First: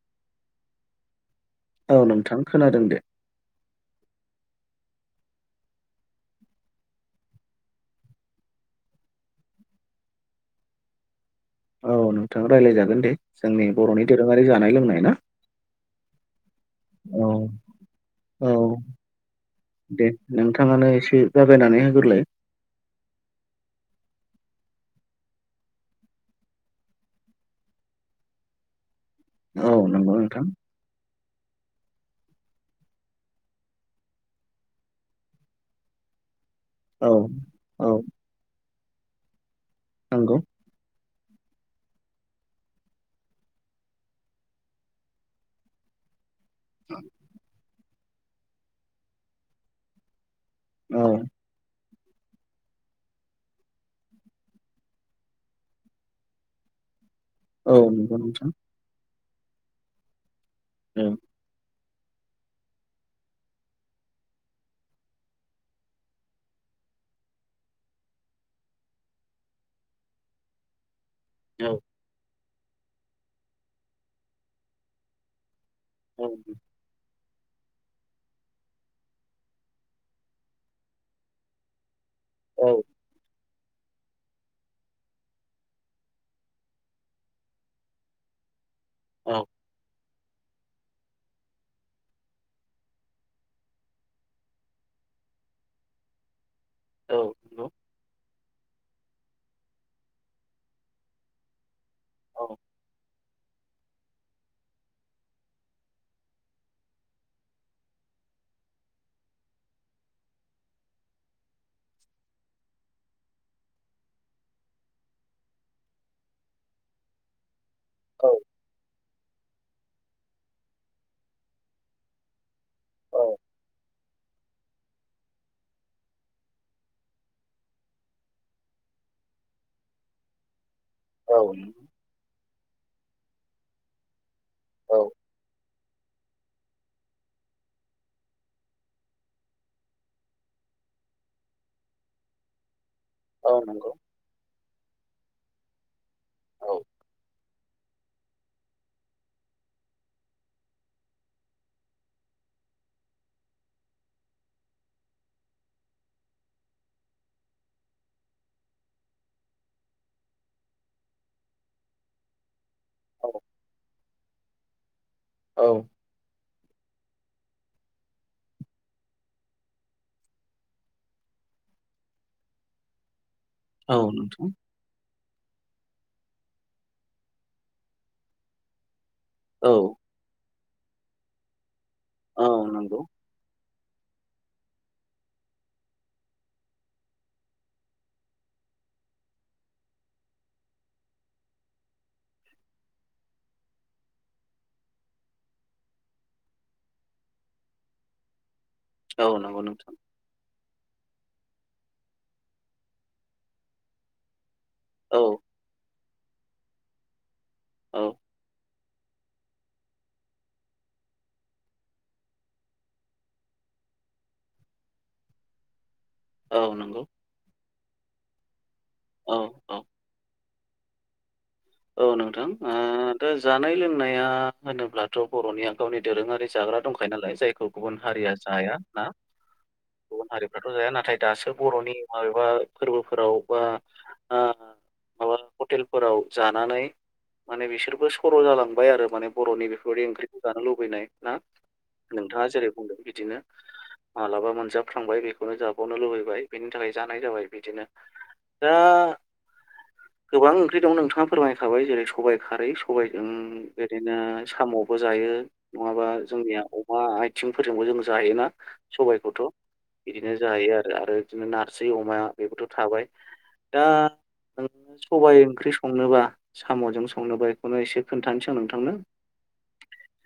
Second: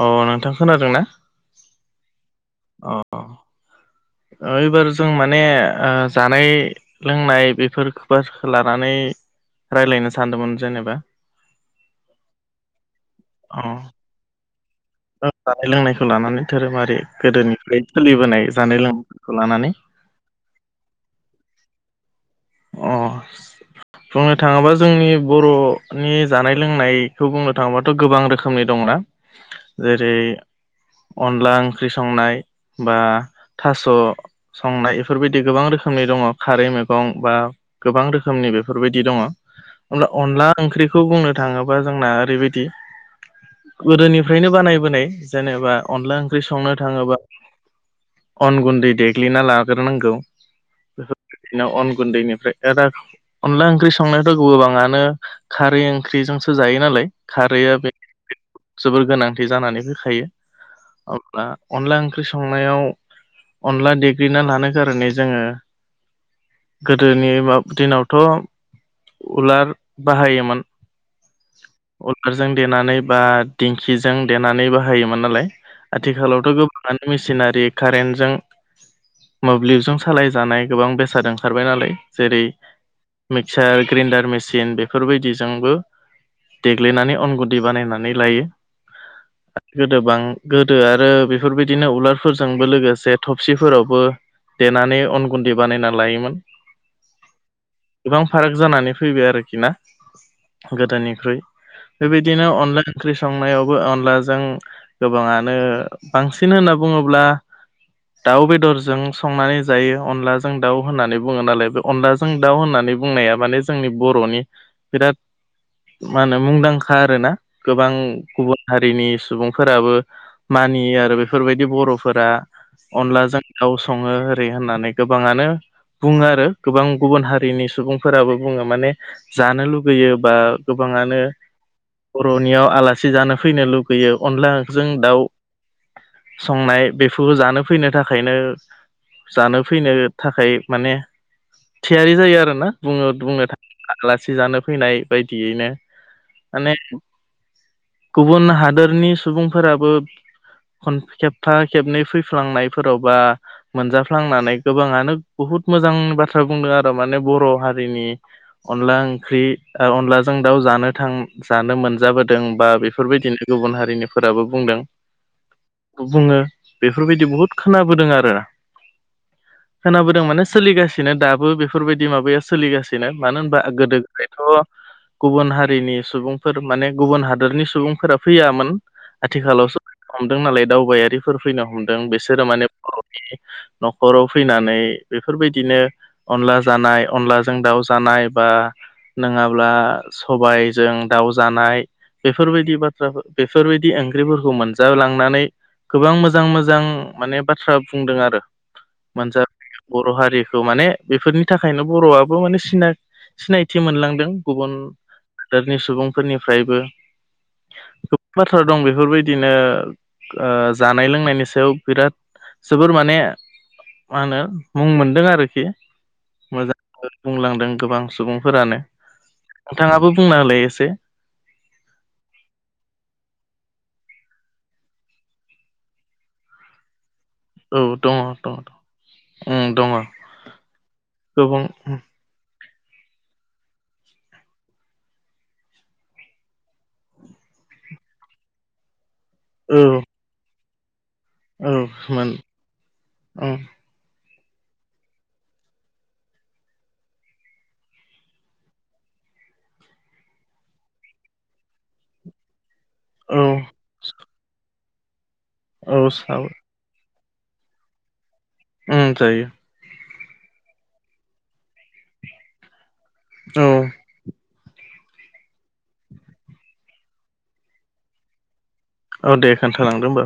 ओ नोंथां खोनादों ना? औ नोंथां खोनादों दे। ओइबार जों माने ओ जानाय लोंनाय बेफोर फोरखो लानानै रायज्लायनो सानदोंमोन जेनेबा। औ नोंथां रायज्लायजागोन दे अ जोंनि ओ बर'नि दोरोङारि जानाय लों जानाय लोंनायखौ लानानै धोरोमारि औ गोदोनिफ्राय औ सोलिबोनाय जानाय लोंनायखौ लानानै। दे नोंथाङानो एसे जागायनानै होग्रोलाय अ बुंनो थाङोबा जोंनि बर'नि जानाय लोंनायखौ बुंनो थाङोबाथ' गोबां रोखोमनि दंना? औ नंगौ जेरै नोंथां अनला ओंख्रि संनाय बा थास' संनाय बेफोरबायदि गोबां रोखोमनि दङ खारै मगं औ बा औ गोबां रोखोमनि बेफोरबायदि दङ होमब्ला नंगौ अनला ओंख्रिखौ बुंनो थाङोबा जोंना ओरैबायदि गोदोनिफ्रायनो बानायबोनाय जेनेबा अनला ओं ख्रि संनो थाङोबा अन गुन्दै देग्लिना लाग्रोनांगौ। औ [unintelligible] अन गुन्दैनिफ्राय एदा अनला ओंख्रि संनायाथ' गोबाङानो खारै ओंख्रिजोंसो जायो नालाय। खारैआ औ बे नंगौ नोंथां जोबोर गोनांथि जानानै फैखायो औ अब्ला अनला ओंख्रि संनायाव अनला देग्लिना लानो गारनै जोङो गोदोनि म दिनावथ' उलार बाहायोमोन औ उदारजों देनानै बा दिंखिजों देनानै बाहायोमोन नालाय औ आथिखालावथ' गोबाङानो सिनारि कारेन्टजों मोब्लिबजों सालायजानाय गोबां बेसाद ओंखारबाय नालाय जेरै मिक्सार ग्रेन्डार मेसिन बेफोरबायदिजोंबो देग्लिनानै अन गुदि बानायनानै लायो औ आरो गोदोबां गोदो आरो बेफोरबायदिनो उलारफोरजोंबो लोगोसे थबसिफोरावबो देनानै अन गुन्दै बानायना लायोमोन औ नंगौ गोबां। फाराग जानानै फैबाय आरोखि ना गोदोनिख्रुइ बेबायदिनो औ अनला ओंख्रि संनायावबो अनलाजों गोबांङानो बांसिन होन बुंङोब्ला दाउ बेदरजों संनानै जायो अनलाजों दाउ होननानै बुङो नालाय बे अनलाजों दाउ होननानै बुंनाया माने जोंनि बर'नि बिराद मा होनो मुंदांखा आरो ना गोबां औ गुबुन हारिनि सुबुंफोराबो मानियो आरो बेफोरबायदि बर'फोरा अनलाजों दाउ संङो ओरै होननानै गोबांङानो बुंङो आरो गोबां गुबुन हारिनि सुबुंफोराबो बुङो माने जानो लुगैयो बा गोबांङानो औ नंगौ। बर'नियाव आलासि जानो फैनो लुगैयो अनलाजों औ दाउ संनाय बेफोरबो जानो फैनो थाखायनो जानो फैनो थाखाय माने थियारि जायो आरोना बुङ बुंनो औ थां नंगौ आलासि जानो फैनाय बेबायदिनो औ माने गुबुन हादोरनि सुबुंफोराबो खन खेबथा खेबनै फैफ्लांनायफोराव बा मोनजाफ्लांनानै गोबांङानो बुहुत मोजां बाथ्रा बुंदों आरो माने बर' हारिनि अनला ओंख्रि अनलाजों दाउ जानो थां जानो मोनजाबोदों बा बेफोरबायदिनो गुबुन हारिनिफोराबो बुंदों। औ बुंङो। बेफोरबायदि बहुद खोनाबोदों आरो खोनाबोदों माने सोलिगासिनो दाबो बेफोरबायदि माबाया सोलिगासिनो मानो होनबा औ गोदो नोंथां गोदायथ' गुबुन हारि हारिनि सुबुंफोर माने गुबुन हादरनि सुबुंफोरा फैयामोन आथिखालावसो औ फनो हमदों नालाय दावबायारिफोर फैनो हमदों बिसोरो औ माने नंगौ बर'नि न'खराव फैनानै बेफोरबायदिनो अनला जानाय अनलाजों दाउ जानाय बा नंङाब्ला सबायजों दाउ जानाय। बेफोरबायदि बाथ्रा बेफोरबायदि ओंख्रिफोरखौ मोनजालांनानै गोबां मोजां मोजां माने बाथ्रा बुंदों आरो औ मोनजा नंगौ नोंथां बर' हारिखौ माने बेफोरनि थाखायनो बर'आबो माने सिनायथि मोनलांदों। गुबुन औ हादोरनि सुबुंफोरनिफ्रायबो औ गोबां बाथ्रा दं बेफोरबायदिनो जानाय लोंनायनि सायाव बिराद जोबोर माने मा होनो मुं मोनदों आरोखि औ नंगौ मोजाङ बुंलांदों गोबां सुबुंफोरानो औ औ नोंथांङाबो बुंना होलाय एसे औ नोंथां दा जानाय लोंनाया होनोब्लाथ' बर'निया गावनि दोरोंङारि जाग्रा दंखायो। नालाय जायखौ औ गुबुन दङ हारिया दङ जाया ना उम दङ गुबुन हारिफ्राथ' जाया नाथाय दासो गोबां बर'नि माबेबा फोरबोफोराव बा माबा हटेलफोराव जानानै माने बिसोरबो सर' जालांबाय आरो माने बर'नि औ बेफोरबायदि ओंख्रिखौ जानो लुबैनाय। ना औ मोन नोंथांङा जेरै बुंदों बिदिनो उम माबलाबा मोनजाबख्रांबाय बेखौनो जाबावनो लुुबैबाय बेनि थाखाय जानाय जाबाय बिदिनो दा गोबां ओंख्रि दं नोंथाङा फोरमायखाबाय जेरै सबायाइ खारै सबायजों औ बिओरैनो साम'बो जायो। औ नङाबा साबो जोंनिया अमा आथिंफोरजोंबो जों जायोना? उम सबाइखौथ' जायो। बिदिनो जायो आरो आरो बिदिनो नाजि अमा बेबोथ' थाबाय औ दा नोंङो सबायाइ ओंख्रि संनोबा सामुजों संनोबा बेखौनो एसे खोन्थानोसै नोंथां। औ दे खोनथालांदो ओमबा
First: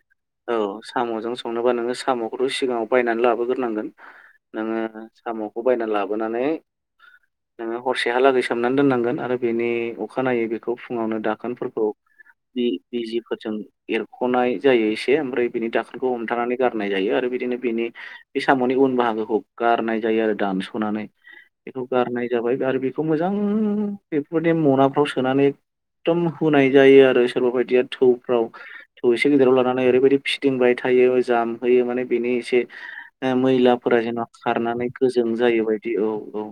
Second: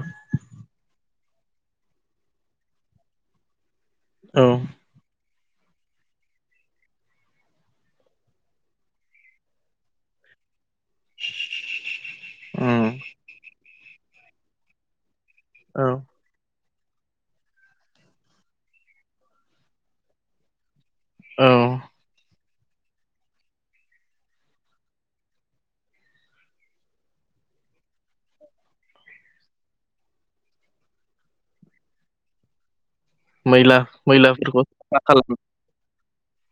औ साम'जों संनोबा नोङो साम'खौथ' सिगांङाव बायनानै लाबोग्रोनांगोन औ नोङो सामु बायना लाबोनानै नोङो हरसेहालागै सोमनानै दोननांगोन आरो बेनि अखानायैबो फुङावनो दाखोनफोरखौ उम बिजिफोरजों एरखनाय जायो। [unintelligible] ओमफ्राय बिनि औ दाखोनखौ हमथानानै गारनाय जायो आरो बिदिनो बेनि बे साम'नि उन बाहागोखौ गारनाय जायो आरो दानस नानै औ बेखौ गारनाय जाबाय आरो बेखौ मोजां बेफोरबायदि मनाफ्राव सोनानै एखदम हुनाय जायो आरो सोरबा बायदिया थौफ्राव थौ एसे गिदिराव लानानै ओरैबायदि फिदिं बाय थायो जामहैयो माने बेनि एसे मैला मैलाफोरा जेन' मैलाफोरखौ खारनानै साफा गोजों खालाम जायो बायदि औ औ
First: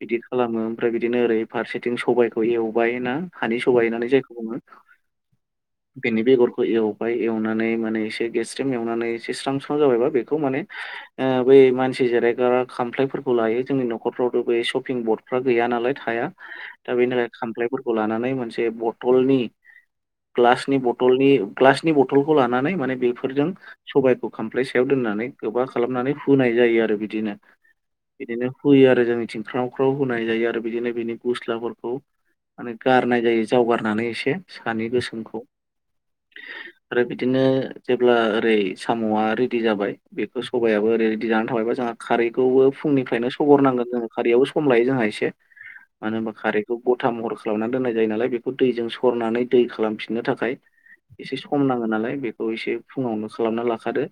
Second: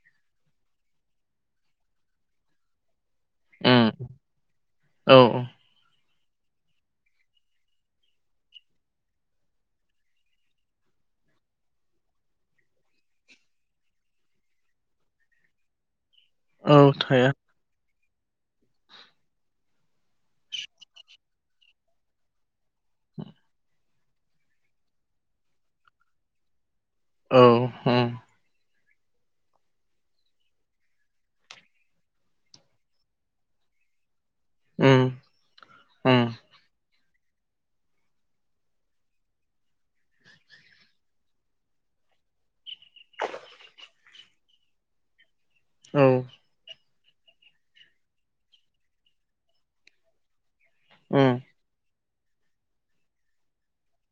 बिदि खालामो। ओमफ्राय बिदिनो ओरै फारसेथिं सबायाइखौ एवबाय ना हानि उम सबाय होननानै जायखौ बुङो। औ बेनि बेगरखौ एवबाय एवनानै माने एसे गेस्रेम एवनानै एसे स्रां स्रां जाबायबा बेखौ माने ओ बै मानसि जिरायग्रा खामफ्लायफोरखौ लायो जोंनि न'खरफ्रावथ' बे शपिं बटफ्रा गैया नालाय थाया। औ औ दा बेनि थाया थाखाय खामफ्लायफोरखौ लानानै मोनसे बथलनि ग्लासनि बथलनि ग्लासनि बथलखौ लानानै माने बेफोरजों सबायाइखौ खामफ्लाय सायाव दोन होनानै गोबा खालामनानै फुनाय जायो आरो बिदिनो औ उम बिदिनो। होयो आरो जोंनिथिं ख्रावख्राव होनाय जायो आरो बिदिनो बिनि गस्लाफोरखौ माने गारनाय जायो जावगारनानै एसे सानि उम गोसोमखौ उम आरो बिदिनो जेब्ला ओरै साम'आ रेडि जाबाय बेखौ सबायाइयाबो ओरै रेडि जानानै थाबायबा जोंहा खारैखौबो फुंनिफ्रायनो सगरनांगोन जोङो खारैयावबो सम लायो जोंहा एसे औ मानो होनबा खारैखौ गथा महर खालामना दोननाय जायो नालाय बेखौ दैजों सरनानै दै खालामफिननो थाखाय एसे उम सम नाङो नालाय बेखौ एसे फुङावनो खालामना लाखादो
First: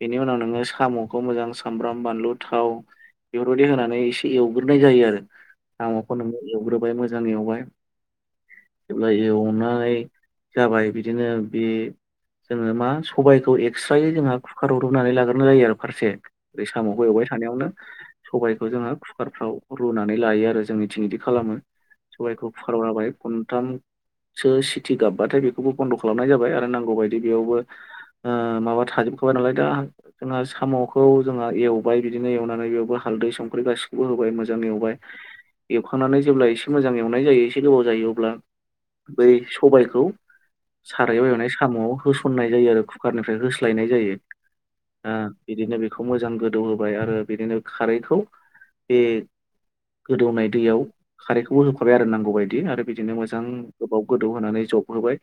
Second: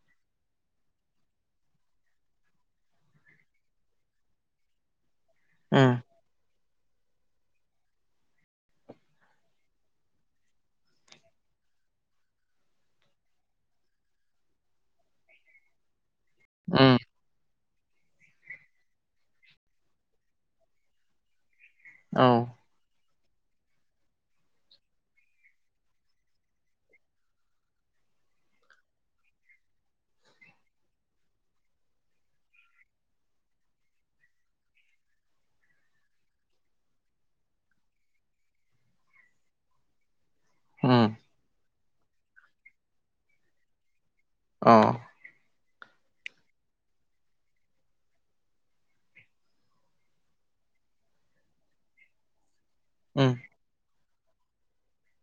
बेनि उनाव नोङो साम'खौ मोजां सामब्राम बानलु थाव [inaudible] बेफोरबायदि होनानै एसे एवग्रोनाय जायो आरो उम सामुखौ नोंओ एवग्रोबाय मोजां एवबाय [inaudible] जेब्ला एवनाय जाबाय बिदिनो बे जोङो मा सबाइखौ एक्सट्रायै जोंहा कुकाराव रुनानै लाग्रोनाय जायो आरो फारसे ओरै उम साम'खौ एवबाय थानायावनो। सबायाइखौ जोङो कुकारफ्राव रुनानै लायो आरो जोंनिथिं इदि खालामो। औ होबाय खनथाम सो सिटि गाबबाथाय बेखौबो बन्द' खालामनाय जाबाय आरो नांगौ बायदि बेयावबो माबा थाजोबखाबाय नालाय दा जोंहा साम'खौ जोंहा एवबाय बिदिनो एवनानै बेयावबो हालदै संख्रि गासिखौबो होबाय मोजां एवबाय एवखांनानै जेब्ला एसे मोजां एवनाय जायो। एसे गोबाव जायो अब्ला बै सबायखौ उम सारायाव एवनाय साम' होसननाय जायो आरो कुकारनिफ्राय होस्लायनाय जायो। अ ओ बिदिनो बेखौ मोजां गोदौ होबाय आरो बिदिनो खारैखौ बे गोदौनाय दैयाव खारैखौबो होखाबाय आरो नांगौ बायदि आरो बिदिनो उम मोजां गोबाव। गोदौहोनै जबहोबाय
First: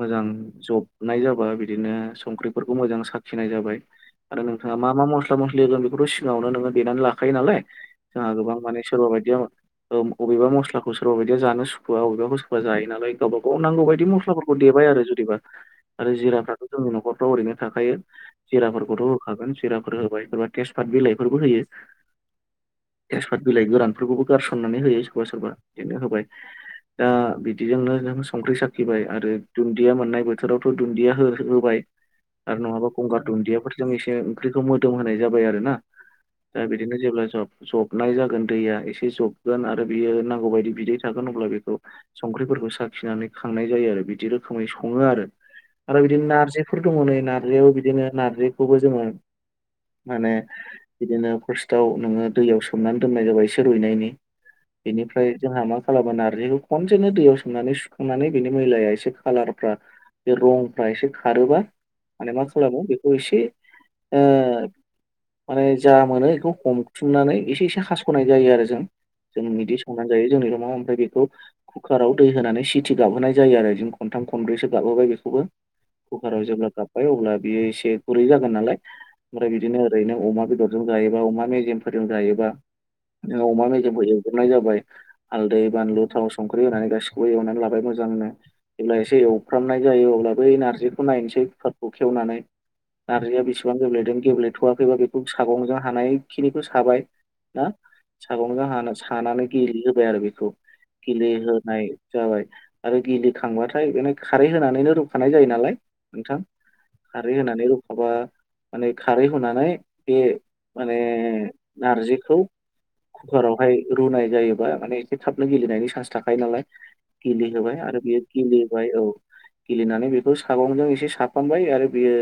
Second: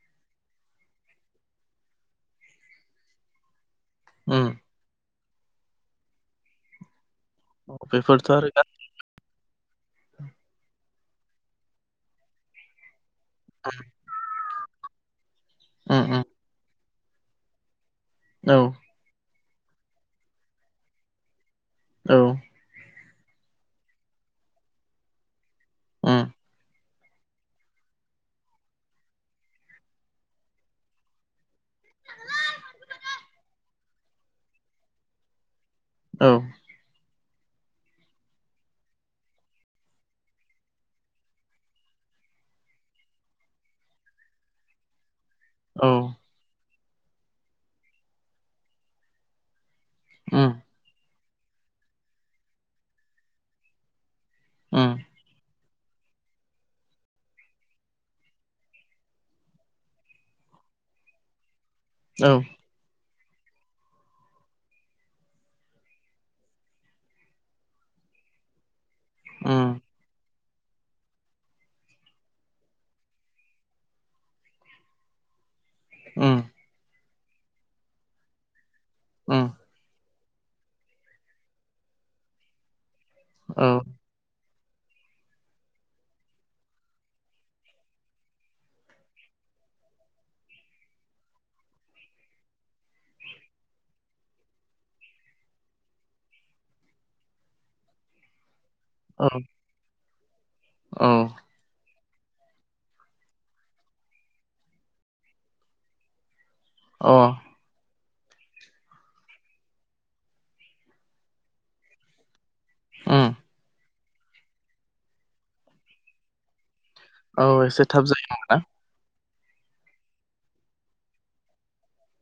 मोजां जबनाय जाबा बिदिनो संख्रिफोरखौ मोजां साखिनाय जाबाय। आरो उम नोंथाङा मा मा मस्ला मस्लि होगोन बेखौथ' सिगाङावनो नोङो देनानै ला खायो नालाय बेफोरथ' जोंहा आरो गोबां माने सोरबा बायदिया ओ बबेबा मस्लाखौ सोरबाबायदिया जानो सुखुआ अबेबाखौ सोरबा जायोनालाय गावबा गाव नांगौ बायदि मस्लाफोरखौ देबाय आरो जुदिबा उम आरो उम जिराफ्राथ' जोंनि न'खरफ्राव ओरैनो थाखायो औ जिराफोरखौथ' होखागोन जिराफोर होबाय सोरबा तेसपात बिलाइफोरबो होयो। औ तेसफात बिलाइ गोरानफोरखौबो गारसननानै होयो सोरबा सोरबा बिदिनो होबाय। उम दा बिदिजोंनो जों संख्रि साखिबाय आरो दुन्दिया मोननाय बोथोरावथ' दुन्दिया हो-होबाय। आरो नङाबा गंगार दुन्दियाफोरजों एसे ओंख्रिखौ मोदोम होनाय जाबाय आरो ना। औ दा बिदिनो जेब्ला ज-जबनाय जागोन दैया एसे जबगोन आरो बियो नांगौ बायदि बिदै थागोन अब्ला बेखौ संख्रिफोरखौ साखिनानै खांनाय जायो आरो बिदि रोखोमै सङो आरो औ आरो बिदिनो नारजिफोर दङ नै नारजियावबो बिदिनो नारजिखौबो जोङो माने उम बिदिनो फार्स्टाव नोङो दैयाव सोमनानै दोननाय जाबाय एसे रुइनायनि उम बेनिफ्राय जोंहा मा खालामो नारजिखौ खनसेनो दैयाव सोमनानै सुखांनानै बिनि मैलाया एसे खालारफ्रा बे रंफ्रा एसे खारोबा औ माने मा खालामो बेखौ एसे ओ माने जा मोनो बेखौ हमथुमनानै एसे एसे हास'नाय जायो आरो जों। जों बिदि उम संनानै जायो जोंनि रुमाव ओमफ्राय बेखौ कुकाराव दै होनानै सिथि गाबहोनाय जायो आरो बिनो खनथाम खनब्रैसो गाबहोबाय बेखौबो। उम कुकाराव जेब्ला गाबबाय अब्ला बियो एसे गुरै जागोन नालाय उम ओमफ्राय बिदिनो ओरैनो अमा बेदरजों जायोबा अमा मेजेम फोरजों जायोबा ओ अमा औ मेजेमखौ एवग्रोनाय जाबा य हालदै बानलु थाव संख्रि होनानै गासिखौबो एवनानै लाबाय मोजांनो जेब्ला एसे एवफ्रामनाय जायो अब्ला बै ना रजिखौ नायनोसैफोरखौ खेवनानै नार्जिया बेसेबां गेब्लेदों गेब्लेथ'वाखैबा बेखौ सागंजों हानायखिनिखौ साबाय। ना सागनखौ हाना औ सानानै गिलिहोबाय आरो बेखौ औ गिलिहोनाय जाबाय आरो गिलिखांबाथाय बेनो खारै होनानैनो रुखानाय जायो नालाय नोंथां। अ खारै होनानै रु खाबा माने खारै होनानै बे माने नारजिखौ उम कुकारावहाय रुनाय जायोबा माने एसे थाबनो गिलिनायनि चान्स थाखायो नालाय। औ गिलिहोबाय एसे आरो थाब बियो जायो नामा गिलिहोबाय औ गिलिनानै बेखौ सागंजों एसे साफामबाय आरो बियो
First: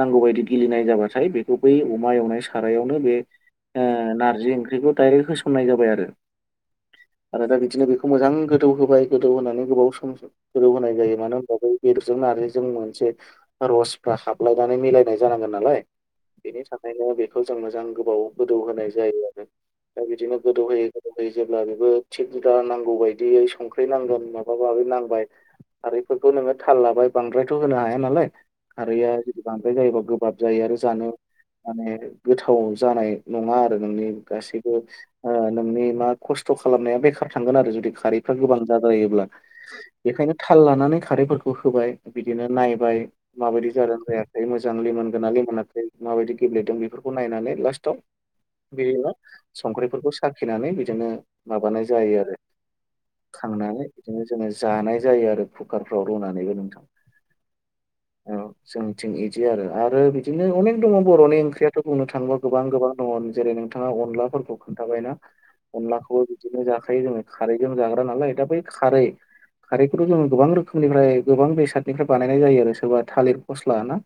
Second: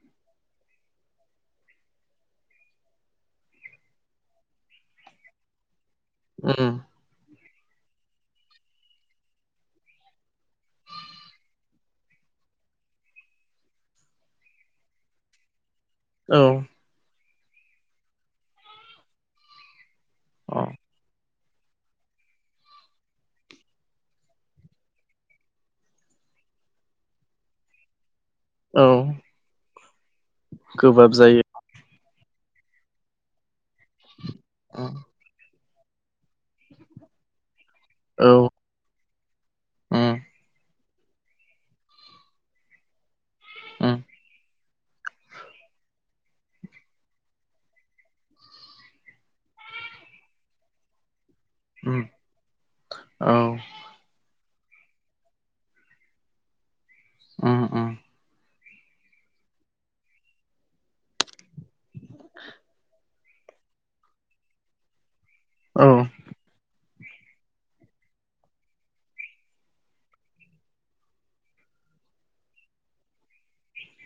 नांगौ बायदि गिलिनाय जाबाथाय बेखौ बै अमा एवनाय सारायावनो बे ओ नारजि ओंख्रिखौ दडाइरेक्ट होसननाय जाबाय आरो। उम आरो दा बिदिनो बेखौ मोजां गोदौ होबाय गोदौ होनानै गोबाव सम गोदौ होनाय जायो मानो होनबा बे बेदरजों खारैजों मोनसे रसफ्रा हाबलायनानै मिलायनाय जानांगोन नालाय। औ बेनि थाखायनो बे खौ जों मोजां गोबाव गोदौ होनाय जायो आरो दा बिदिनो गोदौ अ होयै गोदौ होयै जेब्ला बेबो थिग दा नांगौ बायदियै संख्रि नांगोन माबा माबि नांबाय खारैफोरखौ नोङो थाल लाबाय बांद्रायथ' होनो हाया नालाय। औ खारैआ जुदि बांद्राय जायोबा गोबाब जायो आरो जानो गोबाब जायो माने गोथाव जानाय नङा आरो नोंनि गासैबो उम ओ नोंनि मा खस्थ खालामनाया बेखार थांगोन आरो जुदि औ खारैफ्रा गोबां जाद्रायोब्ला उम बेखायनो थाल लानानै खारैफोरखौ होबाय बिदिनो नायबाय माबायदि जादों उम जायाखै मोजां मोजां लेमोनगोन ना लेमोनाखै माबायदि गेब्लेदों बेफोरखौ नायनानै लास्टआव बिदिनो संख्रिफोरखौ साखिनानै बिदिनो माबानाय उम जायो आरो औ खांनानै बिदिनो जोङो जानाय जायो आरो कुकारफ्राव रुनानैबो नोंथां। उम उम औ जोंथिं इदि आरो। आरो बिदिनो अनेक दङ बर'नि ओंख्रियाथ' बुंनो थाङोबा गोबां गोबां दङ। जेरै नोंथाङा अनलाफोरखौ खोन्थाबायना औ अनलाखौबो बिदिनो जाखायो जोङो खारैजों जाग्रा नालाय। दा बै खारै खारैखौथ' जोङो गोबां रोखोमनिफ्राय गोबां बेसादनिफ्राय बानायनाय जायो आरो। सोरबा थालिर फस्ला ना?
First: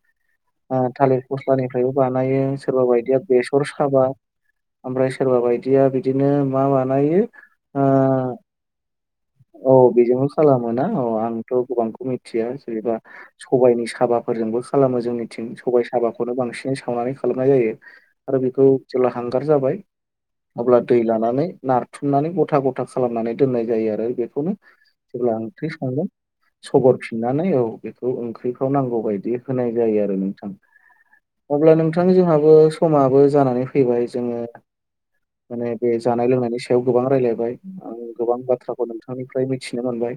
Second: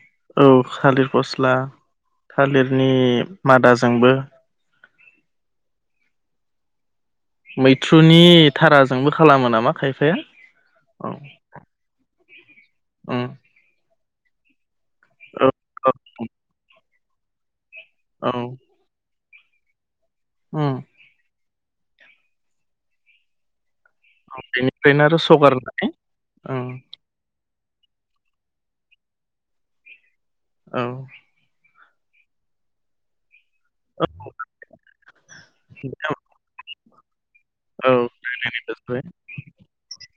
औ ओ थालिर फस्ला फस्लानिफ्रायबो बानायो सोरबा थालिरनि बायदिया बेसर साबा। मादाजोंबो ओमफ्राय सोरबा बायदिया बिदिनो मा बानायो? ओ मैथ्रुनि थाराजोंबो खालामो नामा औ खायफाया बेजोंबो खालामोना औ आंथ' गोबांखौ मिथ थिया जेनेबा उम सबायनि साबाफोरजोंबो खालामो जोंनिथिं। औ सबाय औ साबाखौनो बांसिन सावनानै खालामनाय जायो। औ आरो बेखौ जेब्ला हांगार जाबाय उम अब्ला दै लानानै नार थुमनानै गथा गथा खालामनानै दोननाय जायो आरो। ओ बेखौनो बेनिफ्रायनो आरो जेब्ला ओंख्रि सगारनानै संगोन उम सहरफिननानै औ। बेखौ ओंख्रिखौ नांगौ बायदि होनाय जायो आरो नोंथा औ अब्ला नोंथां जोंहाबो समाबो जानानै फैबाय जोङो माने बे जानाय लोंनायनि सायाव गोबां रायलाय बाय औ आं गोबां रायलायनाय बाथ्राखौ जाबाय नोंथांनिफ्राय मिथिनो मोनबाय।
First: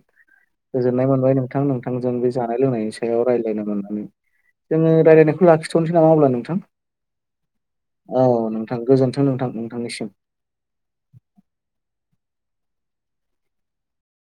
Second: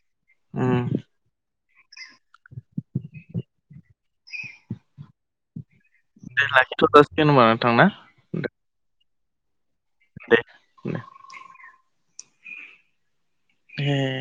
उम गोजोननाय मोनबाय नोंथां नोंथ थांजों बे जानाय लोंनायनि सायाव रायलायनो मोननानै। जोङो रायलायनायखौ लाखि थनोसै नामा अब्ला दे नोंथां? लाखिथ' जासिगोन होनबा नोंथां ना औ दे नोंथां गोजोनथ थां नोंथां नोंथांनिसिम। दे ए